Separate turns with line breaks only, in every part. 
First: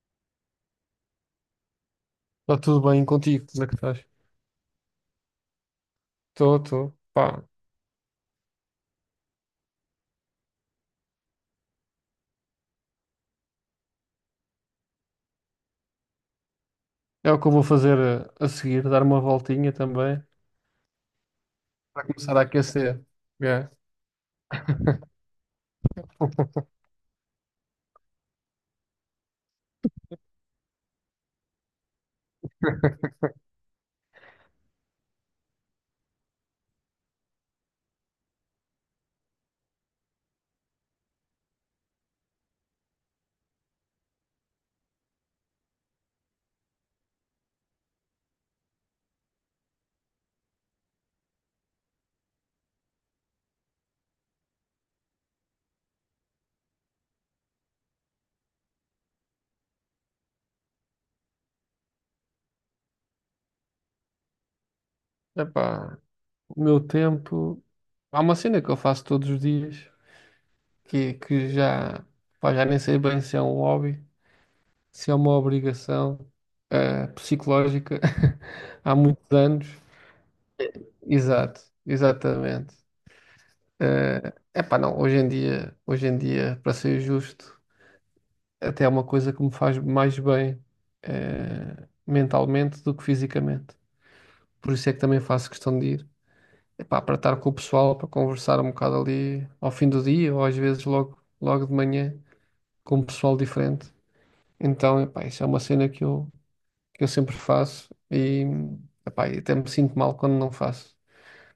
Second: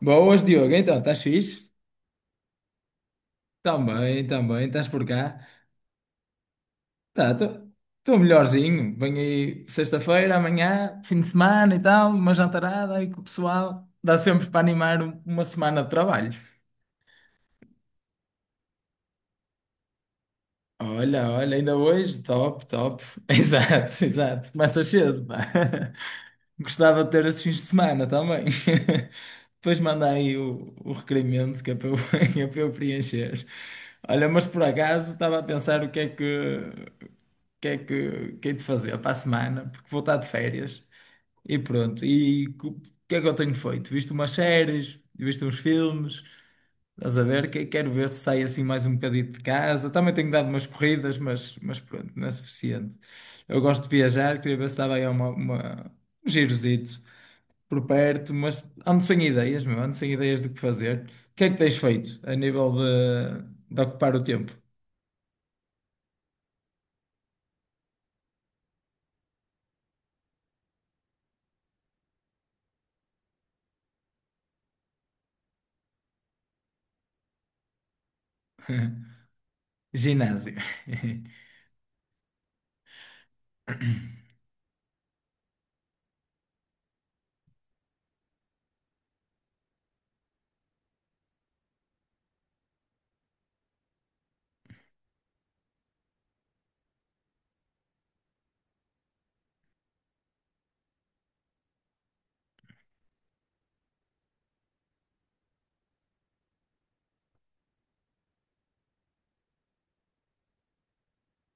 Boas, Diogo. Então, estás fixe?
Está tudo bem contigo? Como é que estás?
Estás por cá.
Estou, estou.
Tá,
Pá,
estou melhorzinho. Venho aí sexta-feira, amanhã, fim de semana e tal, uma jantarada aí com o pessoal. Dá sempre para animar uma semana de trabalho.
é o que eu vou fazer a seguir, dar uma voltinha também,
Olha, ainda
para
hoje,
começar a
top,
aquecer.
top.
É.
Exato, exato. Começa cedo, pá. Gostava de ter esses fins de semana também. Depois manda aí o requerimento que é para eu, que é para eu preencher. Olha, mas por acaso estava a pensar o que é que é que hei de fazer para a semana, porque vou estar de férias e pronto. O que é que eu tenho feito? Visto umas séries, visto uns filmes, estás a ver? Quero ver se saio assim mais um bocadinho de casa. Também tenho dado umas corridas, mas pronto, não é suficiente. Eu gosto de viajar, queria ver se dava aí um girozito por perto, mas ando sem ideias, meu, ando sem ideias do que fazer. O que é que tens feito a nível de ocupar o tempo?
Epá, o meu tempo. Há uma cena que eu faço todos os dias, que já, pá, já nem sei bem se é um hobby, se é uma obrigação psicológica, há muitos anos.
Ginásio.
Exato, exatamente. É, epá, não, hoje em dia, para ser justo, até é uma coisa que me faz mais bem mentalmente do que fisicamente. Por isso é que também faço questão de ir. Epá, para estar com o pessoal, para conversar um bocado ali ao fim do dia ou às vezes logo, logo de manhã com um pessoal diferente. Então, epá, isso é uma cena que eu sempre faço e, epá, e até me sinto mal quando não faço.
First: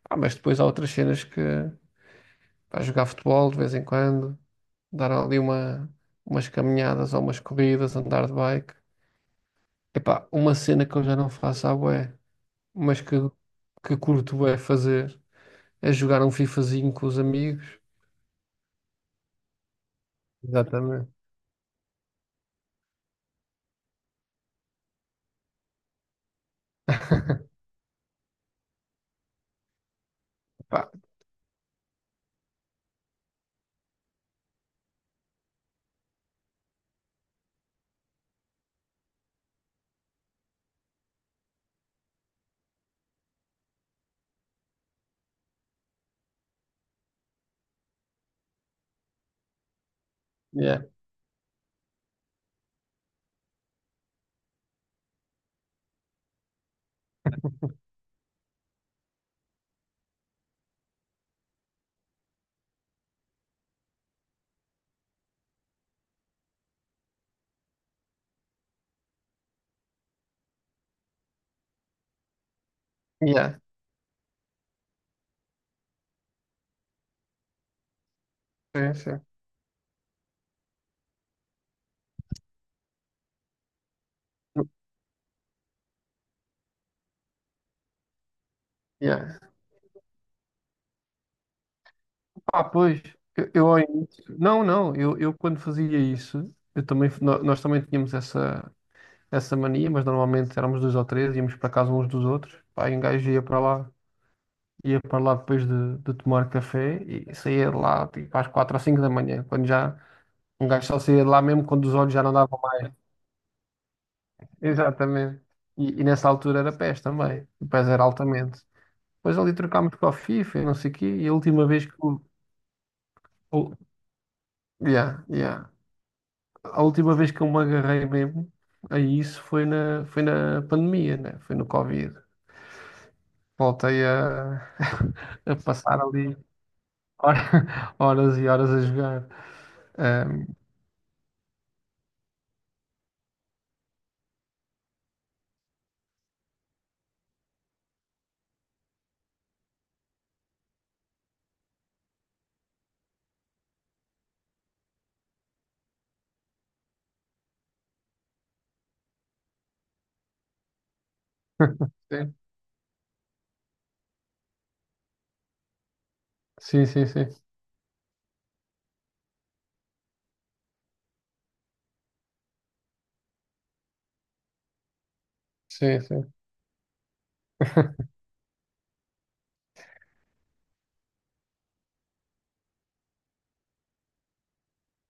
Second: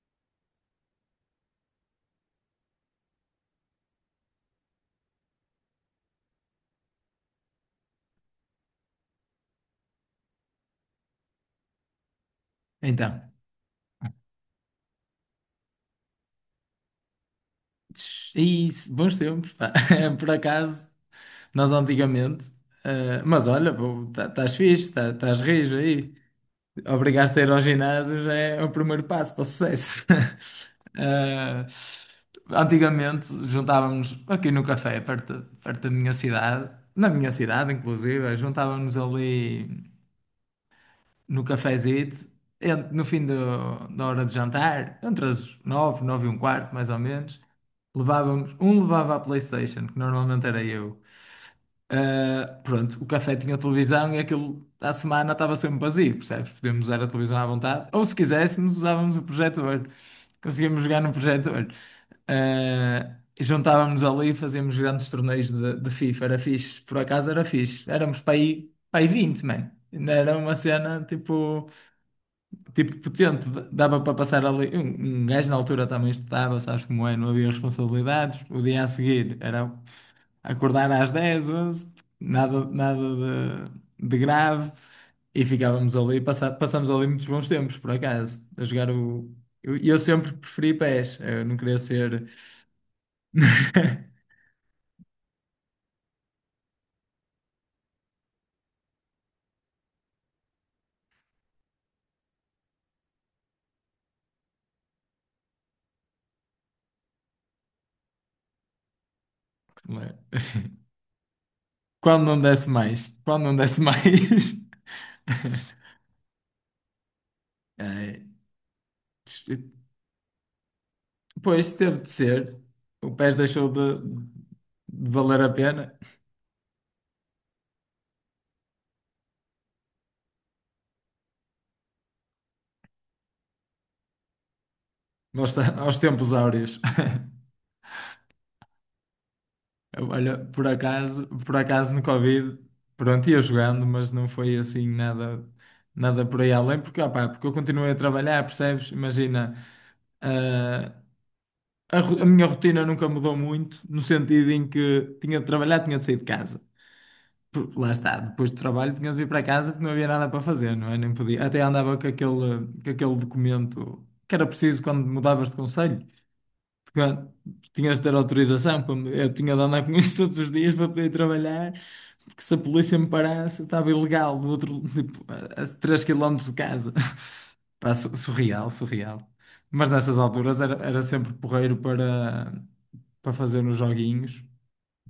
Ah, mas depois há outras cenas que, pá, jogar futebol de vez em quando, dar ali umas caminhadas ou umas corridas, andar de bike. Epá, uma cena que eu já não faço à bué, mas que,
Então.
que curto bué fazer, é jogar um FIFAzinho com os amigos.
É isso, bons tempos, pá. Por acaso,
Exatamente.
nós antigamente. Mas olha, estás fixe, tá, estás rijo aí. Obrigaste a ir ao ginásio já é o primeiro passo para o sucesso.
Pá,
Eh, Antigamente juntávamos aqui no café, perto da minha cidade, na minha cidade, inclusive, juntávamos ali no cafezito, no fim da hora de jantar, entre as nove, nove e um quarto, mais ou menos, levávamos, um levava a PlayStation, que normalmente era
yeah,
eu. Ah, pronto, o café tinha televisão e aquilo à semana estava sempre vazio, percebes? Podíamos usar a televisão à vontade, ou se quiséssemos, usávamos o projetor. Conseguíamos jogar no projetor. Ah, e juntávamos ali e fazíamos grandes torneios de FIFA. Era fixe, por acaso era fixe. Éramos para aí 20, mano. Ainda era uma cena tipo potente,
yeah,
dava para passar ali. Um gajo na altura também estudava, sabes como é, não havia responsabilidades. O dia a
sim, sim.
seguir era acordar às 10, 11, nada de grave. E ficávamos ali, passamos ali muitos bons tempos, por acaso, a jogar o.
Yeah.
Eu sempre preferi pés, eu não queria ser.
Ah, pois, eu não, não, eu quando fazia isso, eu também, nós também tínhamos essa mania, mas normalmente éramos dois ou três, íamos para casa uns dos outros, pá, e um gajo ia para lá depois de tomar café e saía de lá tipo às quatro ou cinco da manhã, quando já...
Como é?
Um gajo só saía de lá mesmo quando os olhos já
Quando
não
não
davam
desse
mais.
mais, quando não desse mais.
Exatamente. E, e nessa altura era PES também. O PES era
Ai,
altamente. Depois ali trocámos para o FIFA e não sei o quê. E a última
pois
vez que
teve de
eu...
ser. O PES deixou
o-
de
yeah,
valer a
yeah.
pena
A última vez que eu me agarrei mesmo a isso foi na pandemia, né? Foi no Covid. Voltei
aos,
a
aos
passar
tempos
ali
áureos.
horas e horas a jogar.
Olha,
Ahm,
por acaso no Covid, pronto, ia jogando, mas não foi assim nada, nada por aí além, porque, opá, porque eu continuei a trabalhar, percebes? Imagina, ah, a minha rotina nunca mudou muito, no sentido em que tinha de trabalhar, tinha de sair de casa. Porque lá está, depois do trabalho tinha de vir para casa porque não havia nada para fazer, não é? Nem podia. Até andava com aquele documento que era preciso quando mudavas de conselho,
sim,
porque
sim, sim.
ah, tinhas de ter autorização. Quando eu tinha de andar com isso todos os dias para poder trabalhar, porque se a polícia me parasse, eu estava ilegal do outro, tipo, a
Sim,
3
sim.
km de casa. Pá,
Sim.
surreal, surreal. Mas nessas alturas era sempre porreiro para fazer uns joguinhos.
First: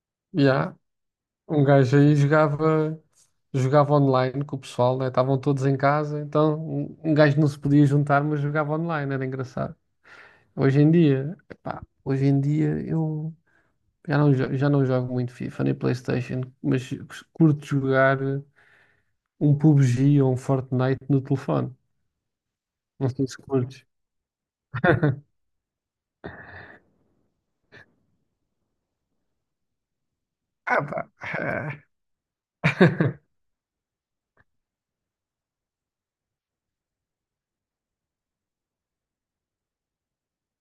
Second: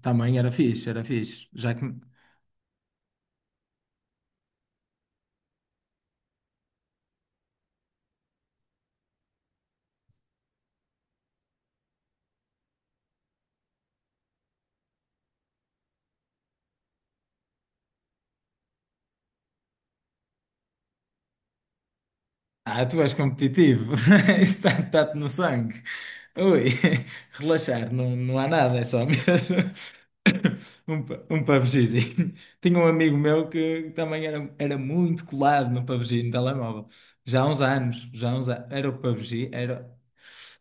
Também era
Yeah.
fixe, era fixe.
Um
Já que
gajo aí jogava online com o pessoal, né? Estavam todos em casa, então um gajo não se podia juntar, mas jogava online, era engraçado. Hoje em dia, epá, hoje em dia eu já não... já não jogo muito FIFA nem PlayStation, mas curto jogar um PUBG ou um Fortnite no telefone.
ah, tu
Não
és
sei se curtes.
competitivo. Isso está-te no sangue. Ui, relaxar, não, não há nada, é só mesmo
Ah, pá.
um PUBGzinho. Tinha um amigo meu que também era muito colado no PUBG, no telemóvel. Já há uns anos, já há uns anos. Era o PUBG, era,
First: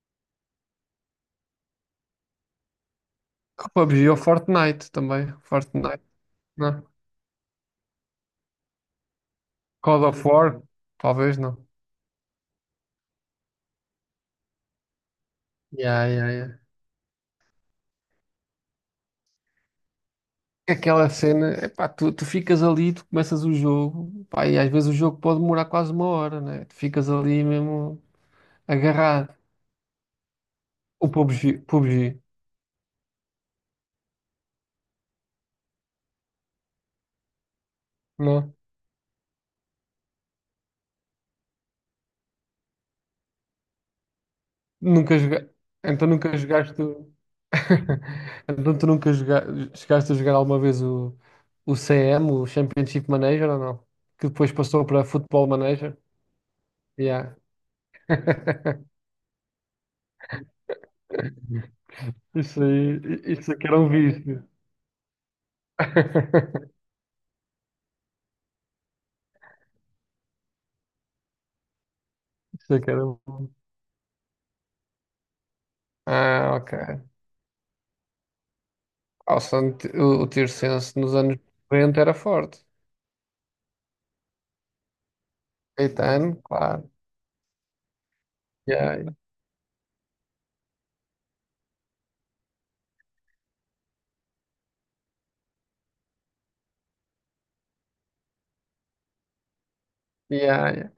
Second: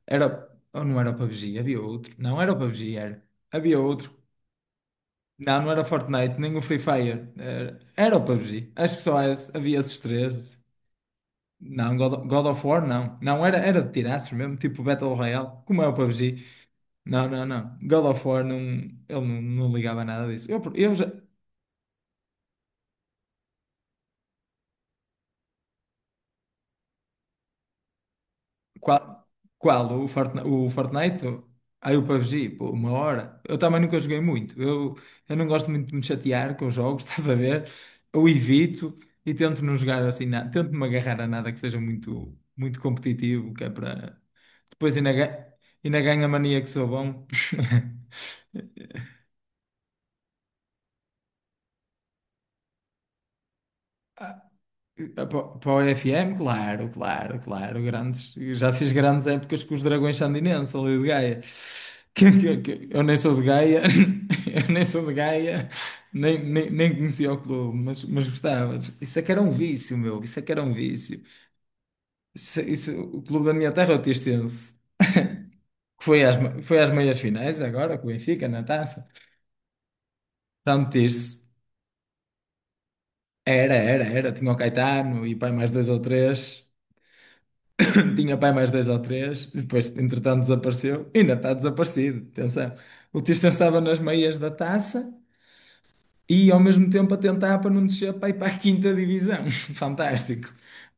era, ou não era o PUBG, havia outro. Não era o PUBG, era.
O
Havia
PUBG
outro.
ou Fortnite também.
Não, não era o
Fortnite,
Fortnite, nem o Free
não.
Fire. Era o PUBG. Acho que só esse- havia esses
Call of
três.
War, talvez não.
Não, God of War não. Não, era de tirar mesmo, tipo Battle Royale, como é o
Yeah, yeah,
PUBG.
yeah.
Não, não, não. God of War não, ele não, não ligava nada disso. Eu já,
Aquela cena, epá, tu ficas ali, tu começas o jogo, pá, e às vezes o jogo pode demorar quase uma hora, né? Tu ficas ali mesmo
qual,
agarrado.
qual? O Fortnite? O
O
Fortnite?
PUBG,
Aí o
PUBG,
PUBG, pô, uma hora. Eu também nunca joguei muito. Eu não gosto muito de me chatear com os jogos, estás a ver? Eu
não?
evito e tento não jogar assim nada. Tento-me agarrar a nada que seja muito competitivo, que é para. Depois ainda,
Nunca joga.
ainda
Então
ganho a
nunca
mania que
jogaste.
sou
o-
bom.
Então tu nunca joga. Chegaste a jogar alguma vez o CM, o Championship Manager ou não? Que depois passou para Football
Para o
Manager?
FM, claro,
Yeah.
claro, claro. Grandes, já fiz grandes épocas com os Dragões Sandinenses ali de Gaia.
Isso aí,
Eu nem sou de
isso aqui era
Gaia,
um vício.
eu nem sou de Gaia, nem conhecia o clube, mas gostava. Isso é que era um vício, meu. Isso é que era um vício.
Isso aqui era um.
O clube da minha terra é o Tirsense, que foi às,
Ah, ok.
foi às meias finais agora, com o Benfica na taça.
Ah, o, Sant- o
Tanto
Tirsense nos anos
Tirse.
90 era forte.
Era. Tinha o Caetano e pai mais dois ou
Caetano,
três.
claro.
Tinha pai mais dois ou
Yeah,
três, e depois, entretanto, desapareceu. Ainda está desaparecido, atenção. O Tirso estava nas meias da taça e, ao mesmo tempo, a tentar para não descer para ir para a quinta divisão. Fantástico,
yeah, yeah.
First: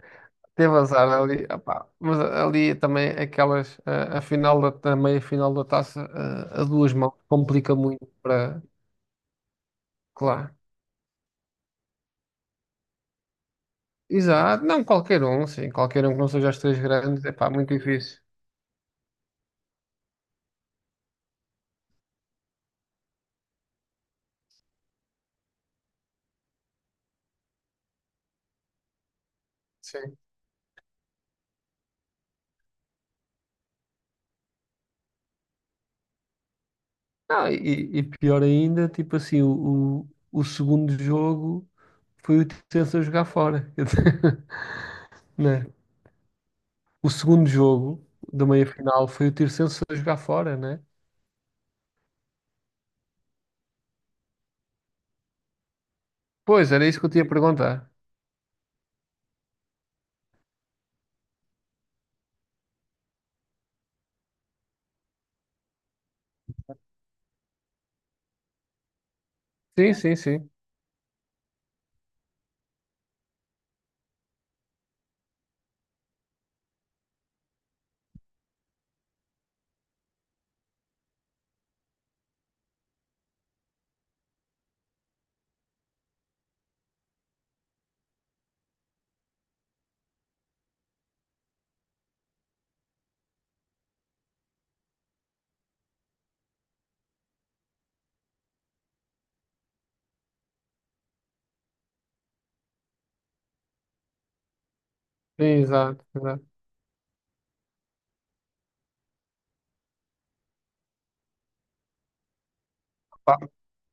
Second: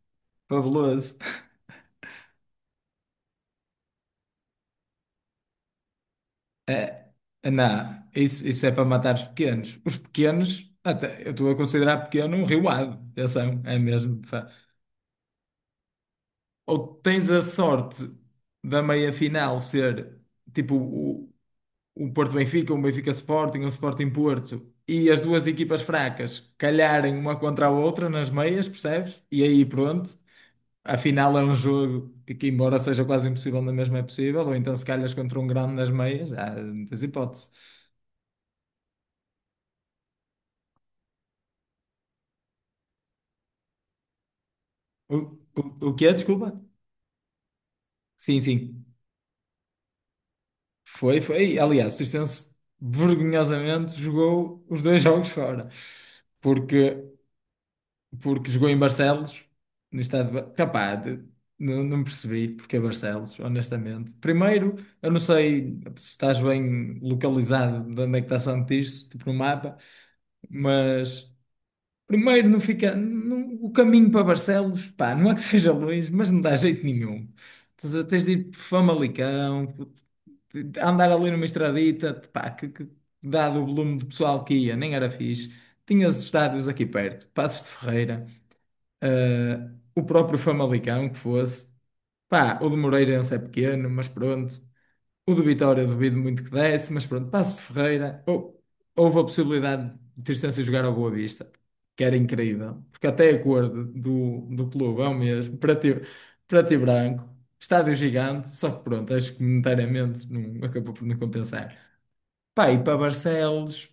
Teve azar
fabuloso.
ali, opá. Mas ali também aquelas, a final a meia final da taça, a duas mãos, complica
Não,
muito para...
isso é para matar os pequenos. Os
Claro.
pequenos, até, eu estou a considerar pequeno um riuado, atenção, é mesmo. Pá.
Exato. Não, qualquer um, sim. Qualquer um que não seja as três
Ou
grandes,
tens
é
a
pá, muito
sorte
difícil.
da meia-final ser, tipo, o Porto Benfica, um Benfica Sporting, um Sporting Porto e as duas equipas fracas calharem uma contra a outra nas meias, percebes? E aí pronto,
Sim.
afinal é um jogo que, embora seja quase impossível, na mesma é possível, ou então se calhas contra um grande nas meias, há muitas
Não,
hipóteses.
e pior ainda, tipo assim, o segundo jogo foi o Tirsense a jogar fora.
O,
Né?
o que é? Desculpa?
O segundo jogo
Sim,
da
sim.
meia-final foi o Tirsenso a jogar fora, né?
Foi, foi. Aliás, o Circense vergonhosamente jogou os dois jogos fora,
Pois, era
porque
isso que eu tinha a perguntar.
porque jogou em Barcelos, no estado de... Capaz, não, não percebi porque é Barcelos, honestamente. Primeiro, eu não sei se estás bem localizado de onde é que está Santo Tirso, tipo no mapa,
Sim, sim, sim.
mas primeiro não fica... O caminho para Barcelos, pá, não é que seja longe, mas não dá jeito nenhum. Tens de ir por Famalicão, andar ali numa estradita, pá, que dado o volume de pessoal que ia, nem era fixe. Tinhas estádios aqui perto, Passos de Ferreira. O próprio Famalicão que fosse. Pá, o do Moreirense é pequeno, mas pronto. O do Vitória eu duvido muito que desse, mas pronto. Paços de Ferreira, houve a possibilidade de Tirsense jogar ao Boa Vista, que era incrível, porque até a cor do clube é o
Sim,
mesmo,
exato, exato.
preto e branco, estádio gigante, só que pronto, acho que monetariamente não, acabou por não compensar. Pá, e para
Pá,
Barcelos.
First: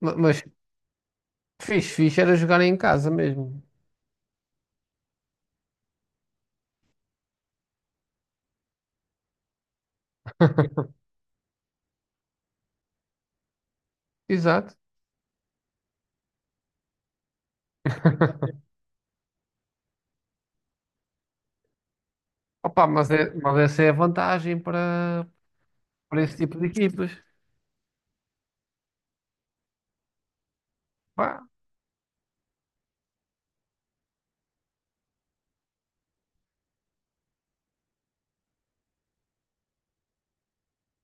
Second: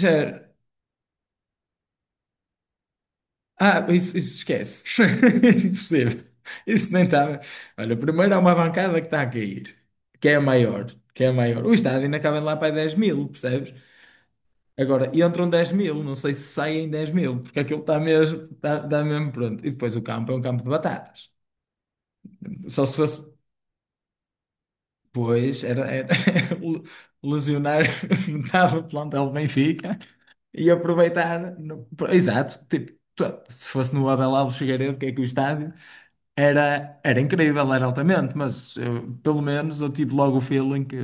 mas fixe, fixe era jogar em casa mesmo.
ah, isso esquece. Impossível. Isso nem estava. Olha, primeiro há uma bancada que está a cair, que é a maior, que é a maior. O estádio ainda cabe lá para 10 mil, percebes?
Exato.
Agora, entram 10 mil, não sei se saem 10 mil, porque aquilo está mesmo, está mesmo pronto. E depois o campo é um campo de batatas. Só
Opa,
se
mas,
fosse,
é, mas essa é a vantagem
pois, era
para, esse tipo de equipas.
lesionar metade do plantel do Benfica e
Pá,
aproveitar. Exato, tipo, se fosse no Abel Alves Figueiredo, que é que o estádio. Era incrível, era altamente, mas eu- pelo menos eu tive logo o feeling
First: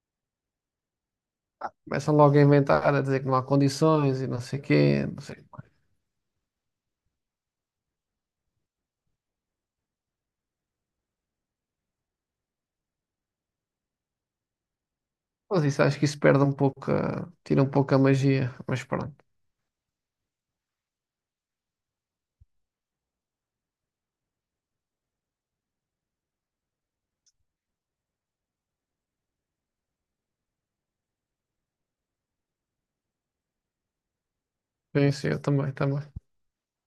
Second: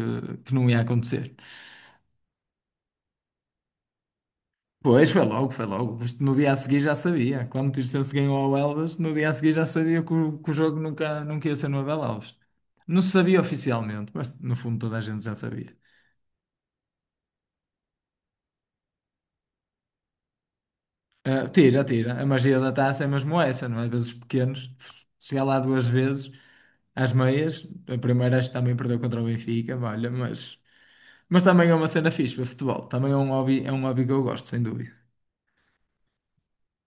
que não ia acontecer.
começam logo a inventar, a dizer que não há condições e não sei quê,
Pois,
não
foi
sei o
logo, foi
quê.
logo. Isto no dia a seguir já sabia. Quando o Tirsense ganhou ao Elvas, no dia a seguir já sabia que o jogo nunca ia ser no Abel Alves. Não se sabia oficialmente, mas no fundo toda a gente já
Mas
sabia.
isso acho que isso perde um pouco, tira um pouco a magia. Mas pronto.
Ah, tira, tira. A magia da taça é mesmo essa, não é? Às vezes os pequenos, chegar lá duas vezes, às meias, a primeira acho que também perdeu contra o Benfica, olha, mas. Mas também é uma cena fixe, ver futebol. Também é um hobby que eu gosto, sem dúvida.
Sim, sim, eu também, também.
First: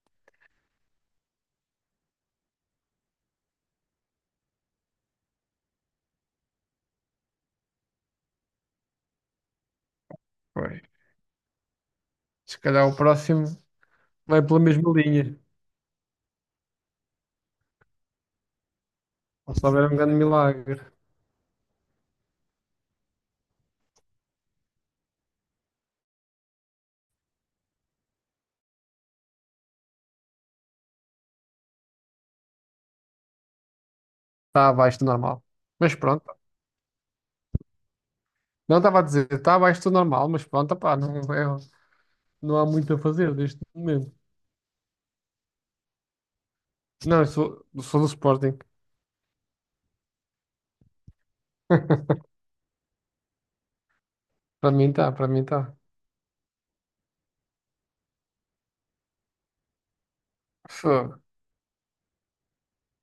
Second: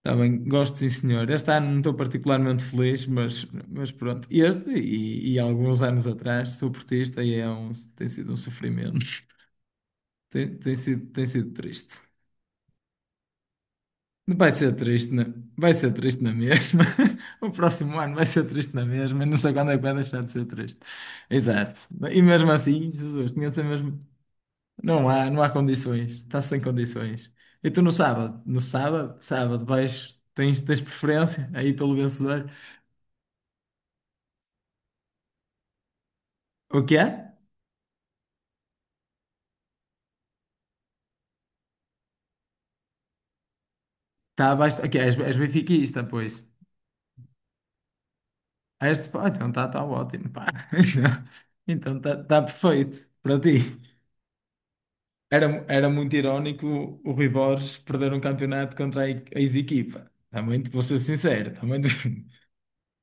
Também gosto, sim, senhor. Este ano não estou particularmente feliz, mas pronto. E alguns anos atrás, sou portista e é um, tem sido um sofrimento.
Pois.
Tem sido triste.
Se calhar o próximo vai
Vai
pela
ser
mesma
triste,
linha.
vai ser triste na mesma. O próximo ano vai ser triste na mesma. Eu não sei
Ou se
quando é que
houver
vai
um grande
deixar de ser
milagre.
triste. Exato. E mesmo assim, Jesus, tinha de ser mesmo. Não há, não há condições. Está sem condições. E tu no sábado? No sábado, sábado, vais, tens preferência aí pelo vencedor?
Está abaixo do normal. Mas pronto.
O que é?
Não estava a dizer, está abaixo do normal, mas pronto, pá, não, não há muito a fazer neste momento.
Está abaixo. O que é? És benfiquista, pois.
Não, eu sou do Sporting.
Ah, este, pá, então está tá tá ótimo, pá. Então está tá tá perfeito para ti.
Para mim está, para mim está.
Era muito irónico o Rui Borges perder um campeonato contra a ex-equipa. Também, vou ser
Fogo.
sincero, também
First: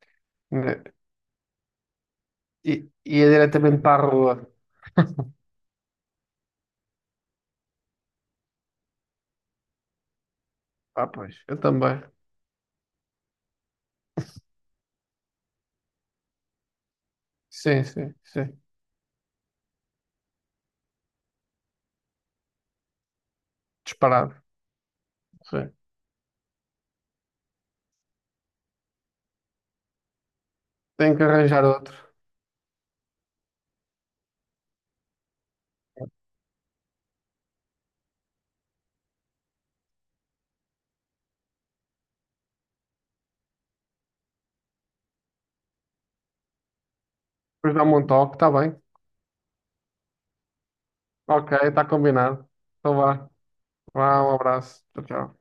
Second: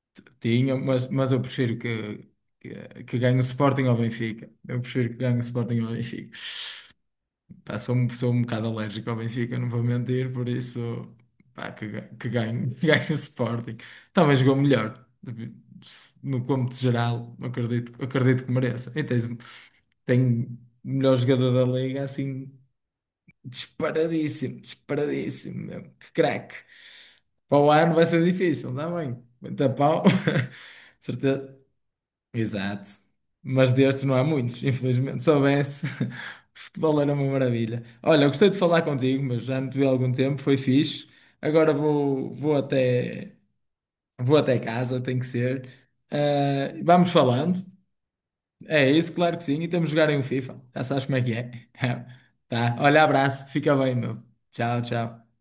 tinha,
Né?
mas eu prefiro que
Ia
ganhe o
diretamente
Sporting
para
ao
a rua.
Benfica. Eu prefiro que ganhe o Sporting ao Benfica. Pá, sou um bocado alérgico ao Benfica, não vou mentir, por isso,
Ah, pois, eu
pá, que,
também.
ga- que ganho, que ganho o Sporting. Talvez jogou melhor, no cômputo geral,
Sim, sim,
acredito que
sim.
mereça. E tens, tem o melhor jogador da liga, assim,
Disparado.
disparadíssimo, disparadíssimo,
Sim.
mesmo. Que craque. Para o ano vai ser difícil, está bem, muita pau,
Tenho que
certeza.
arranjar outro.
Exato. Mas destes não há muitos, infelizmente. Se soubesse, futebol era uma maravilha. Olha, eu gostei de falar contigo, mas já não te vi há algum tempo, foi fixe. Agora vou até casa, tem que ser. Ah, vamos falando.
Depois dá-me um toque, está bem.
É isso, claro que sim. E temos de jogar em um FIFA. Já sabes como é que é.
Ok, está combinado.
Tá.
Então
Olha,
vá.
abraço. Fica bem, meu.
Vá, um
Tchau,
abraço. Tchau,
tchau.
tchau.